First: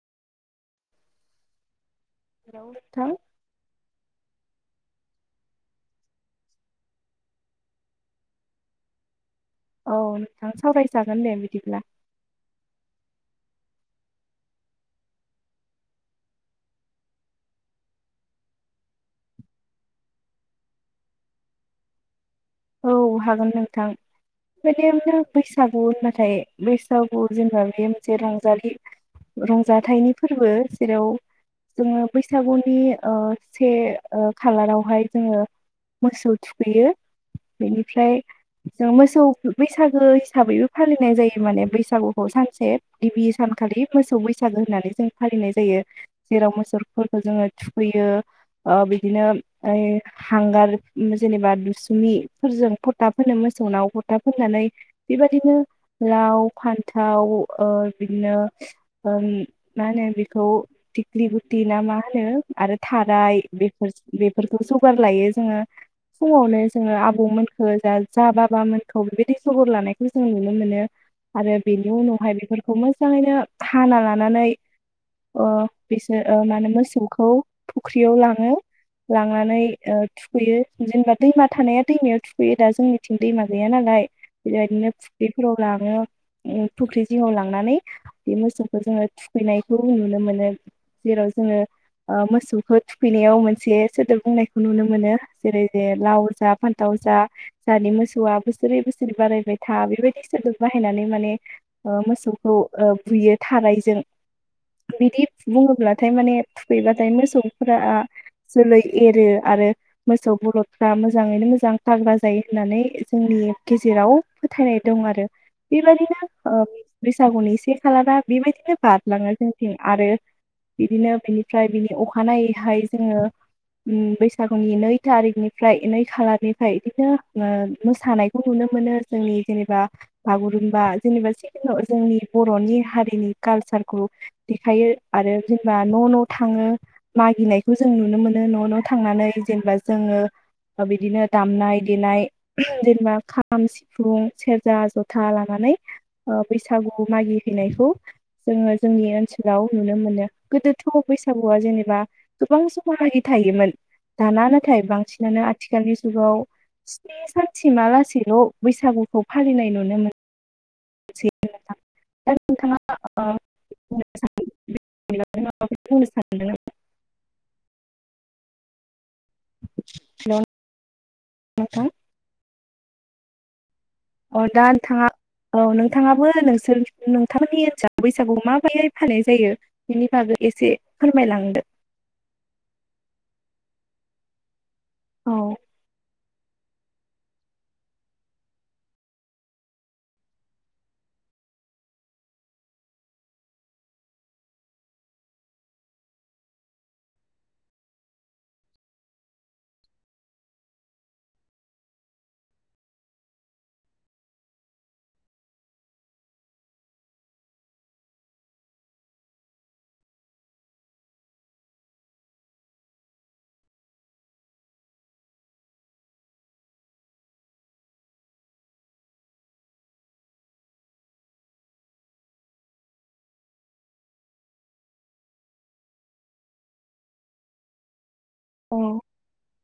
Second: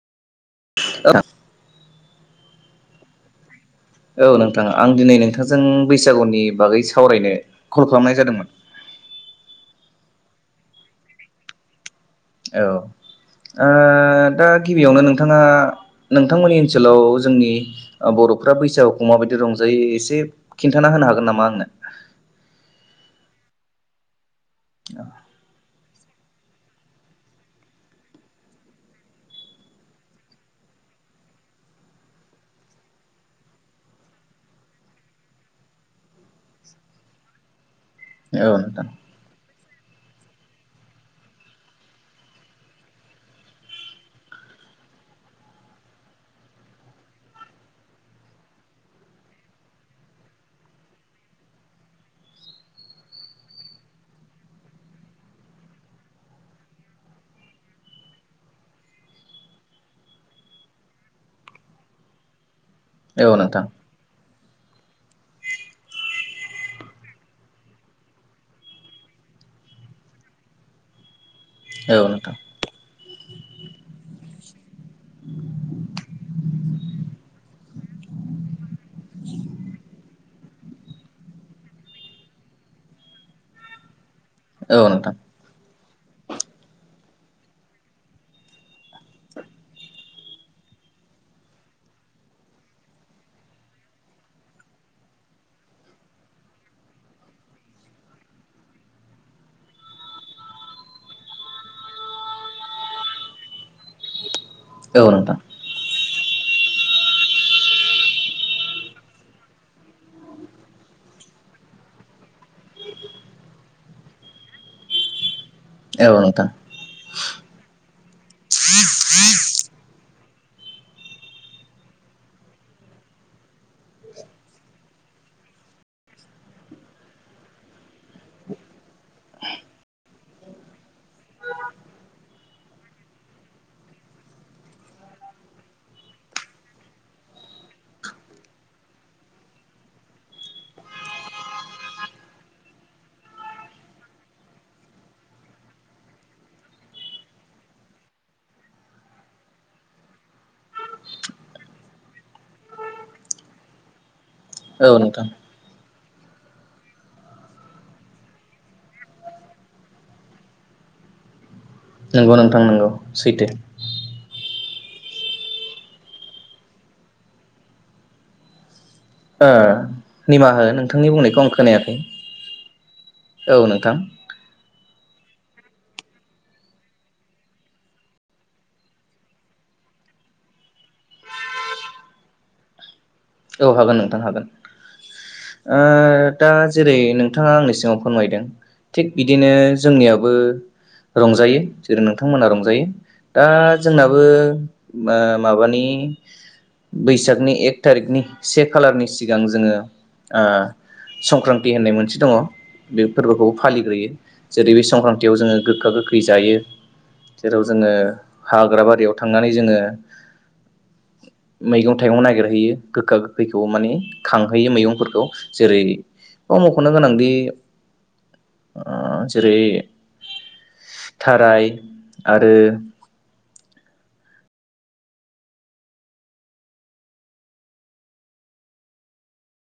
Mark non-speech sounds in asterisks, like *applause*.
औ हेलौ नोंथां औ नोंथां आं दिनै नोंथांजों बैसागुनि बागै सावरायनो कल खालामनाय जादोंमोन। औ नोंथां सावरायजागोन दे बिदिब्ला औ ओ दा गिबियावनो नोंथाङा नोंथांमोननि ओनसोलाव जोंनि बर'फ्रा बैसागुखौ माबायदि रंजायो एसे खिन्थाना होनो हागोन नामा आंनो? औ हागोन नोंथां बेबादिनो बैसाग नाथाय बैसागु जोंहा बे मोनसे रंजालि रंजाथाइनि फोरबो जेराव जोङो बैसागुनि ओ से ओ खालारावहाय जोङो मोसौ थुखैयो। बेनि फ्राय औ नोंथां जों मोसौ बैसागो हिसाबैबो फालिनाय जायो माने बैसागुखौ सानसे गिबि सानखालि मोसौ बैसागो होननानै जों फालिनाय जायो जेराव मोसौफोरखौ जोङो थुखैयो ओ बिदिनो हांगार जेनेबा दुस सुनिफोरजों फोथा फोनो मोसौनाव फोथा फोननानै बेबायदिनो लाव फान्थाव ओ बिदिनो ओम मा होनो बेखौ दिगलि गुथि ना मा होनो आरो औ थाराय नोंथां बेफोरजो बे फोरखौ जगार लायो जोङो फुङावनो जोङो आबौमोनखौ जोंहा जा बाबामोनखौ बेबायदि खबर लानायखौ जों नुनो मोनो। आरो बेनि उनावहाय औ बेफोरखौ मोजाङैनो हाना लानानै ओ बिसोर मा होनो मोसौखौ फुख्रियाव लाङो लांनानै ओ थु खैयो जेनेबा दैमा थानाया दैमायाव थुखैयो दा जोंनिथिं दैमा गैया नालाय बिदिनो नोंथां फ प्रग *unintelligible* फुख्रि जिङाव लांनानै बे मोसौ जोङो थुखैनायखौ नुनो मोनो जेराव जोङो ओ मोसौखौ थुखैनायाव मोनसे सोदोब बुंनायखौ नुनो मोनो जेरै जे लाव जा फानथाव जा जाहानि मोसौआ बोसोरै बोसोरै बारायबाय था बेबायदि सोदोब बाहायनानै माने मोसौखौ बुयो थानायजों औ नोंथां औ बिदि नोंथां बुंङोब्ला हाथाय माने थुखैबाथाय मोसौफोरा जोलै एरो आरो मोसौ बलदफोरा मोजाङैनो मोजां थाग्रा जायो होननानै जोंनि गेजेराव फोथायनाय दं आरो औ बेबायदिनो नोंथां ओ बैसागुनि से खालारा बेबायदिनो बारलाङो जोंथिं आरो बिदिनो बिनिफ्राय बिनि अखानायैहाय जोङो बैसागुनिओ नै थारिखनिफ्रा नै खालारनिफ्राय बिदिनो मोसानायखौ नुनो मोनो जोंनि जेनेबा बागुरुम्बा जेनेबा जोंनि बर'नि हारिनि कालसारखौ देखायो आरो जेनेबा न' न' थाङो मागिनायखौ जों नुनो मोनो न' न' थांनानै जेनेबा जोङो बिदिनो दामनाय-देनाय जेनेबा खाम, सिफुं, सेरजा, जथा लानानै बैसागु मागि हैनायखौ जोङो जोंनि ओनसोलाव नुनो मोनो गोदोथ' बैसागुया जेनेबा गोबां समसिम थायोमोन दाना नाथाय औ नोंथां बांसिनानो आ नि जुगाव स्नि सानसिमालासेल' बैसागुखौ फालिनाय नुनो मोनो नुसै नोंथां नंगौ नोंथां नोंगौ सैथो *unintelligible* माबाफोर बुंनो सानदों ओ हेल' निमाहा हो नोंथांनि बुंनायखौ आं नोंथां खोनायाखै औ नोंथां अ दा नोंथाङा औ नोंथाङाबो नोंसोर नोंथांमोननि ओनसोलाव बैसागु माबायै फालिनाय जायो बेनि बागै एसे फोरमायलांदो। औ हागोन नोंथां हागोन औ ओ दा जेरै नोंथाङा आंनि सिगाव फोरमायदों थिग बिदिनो जोंनियाबो रंजायो जेरै नोंथांमोनहा रंजायो दा जोंनाबो माबानि बैसागनि एक थारिकनि से खालारनि सिगां जोङो ओ संक्रान्ति होननाय मोनसे दङ बे फोरबोखौ फालिग्रोयो जेरै बे संक्रान्तियाव जोङो गोखा गोखै जायो जेराव जोङो हाग्रा बारियाव थांनानै जोङो मैगं थाइगं नागिरहैयो गोखा गोखैखौ माने खांहैयो मैगंफोरखौ जेरै बा मख'नो गोनांदि जेरै थाराय आरो औ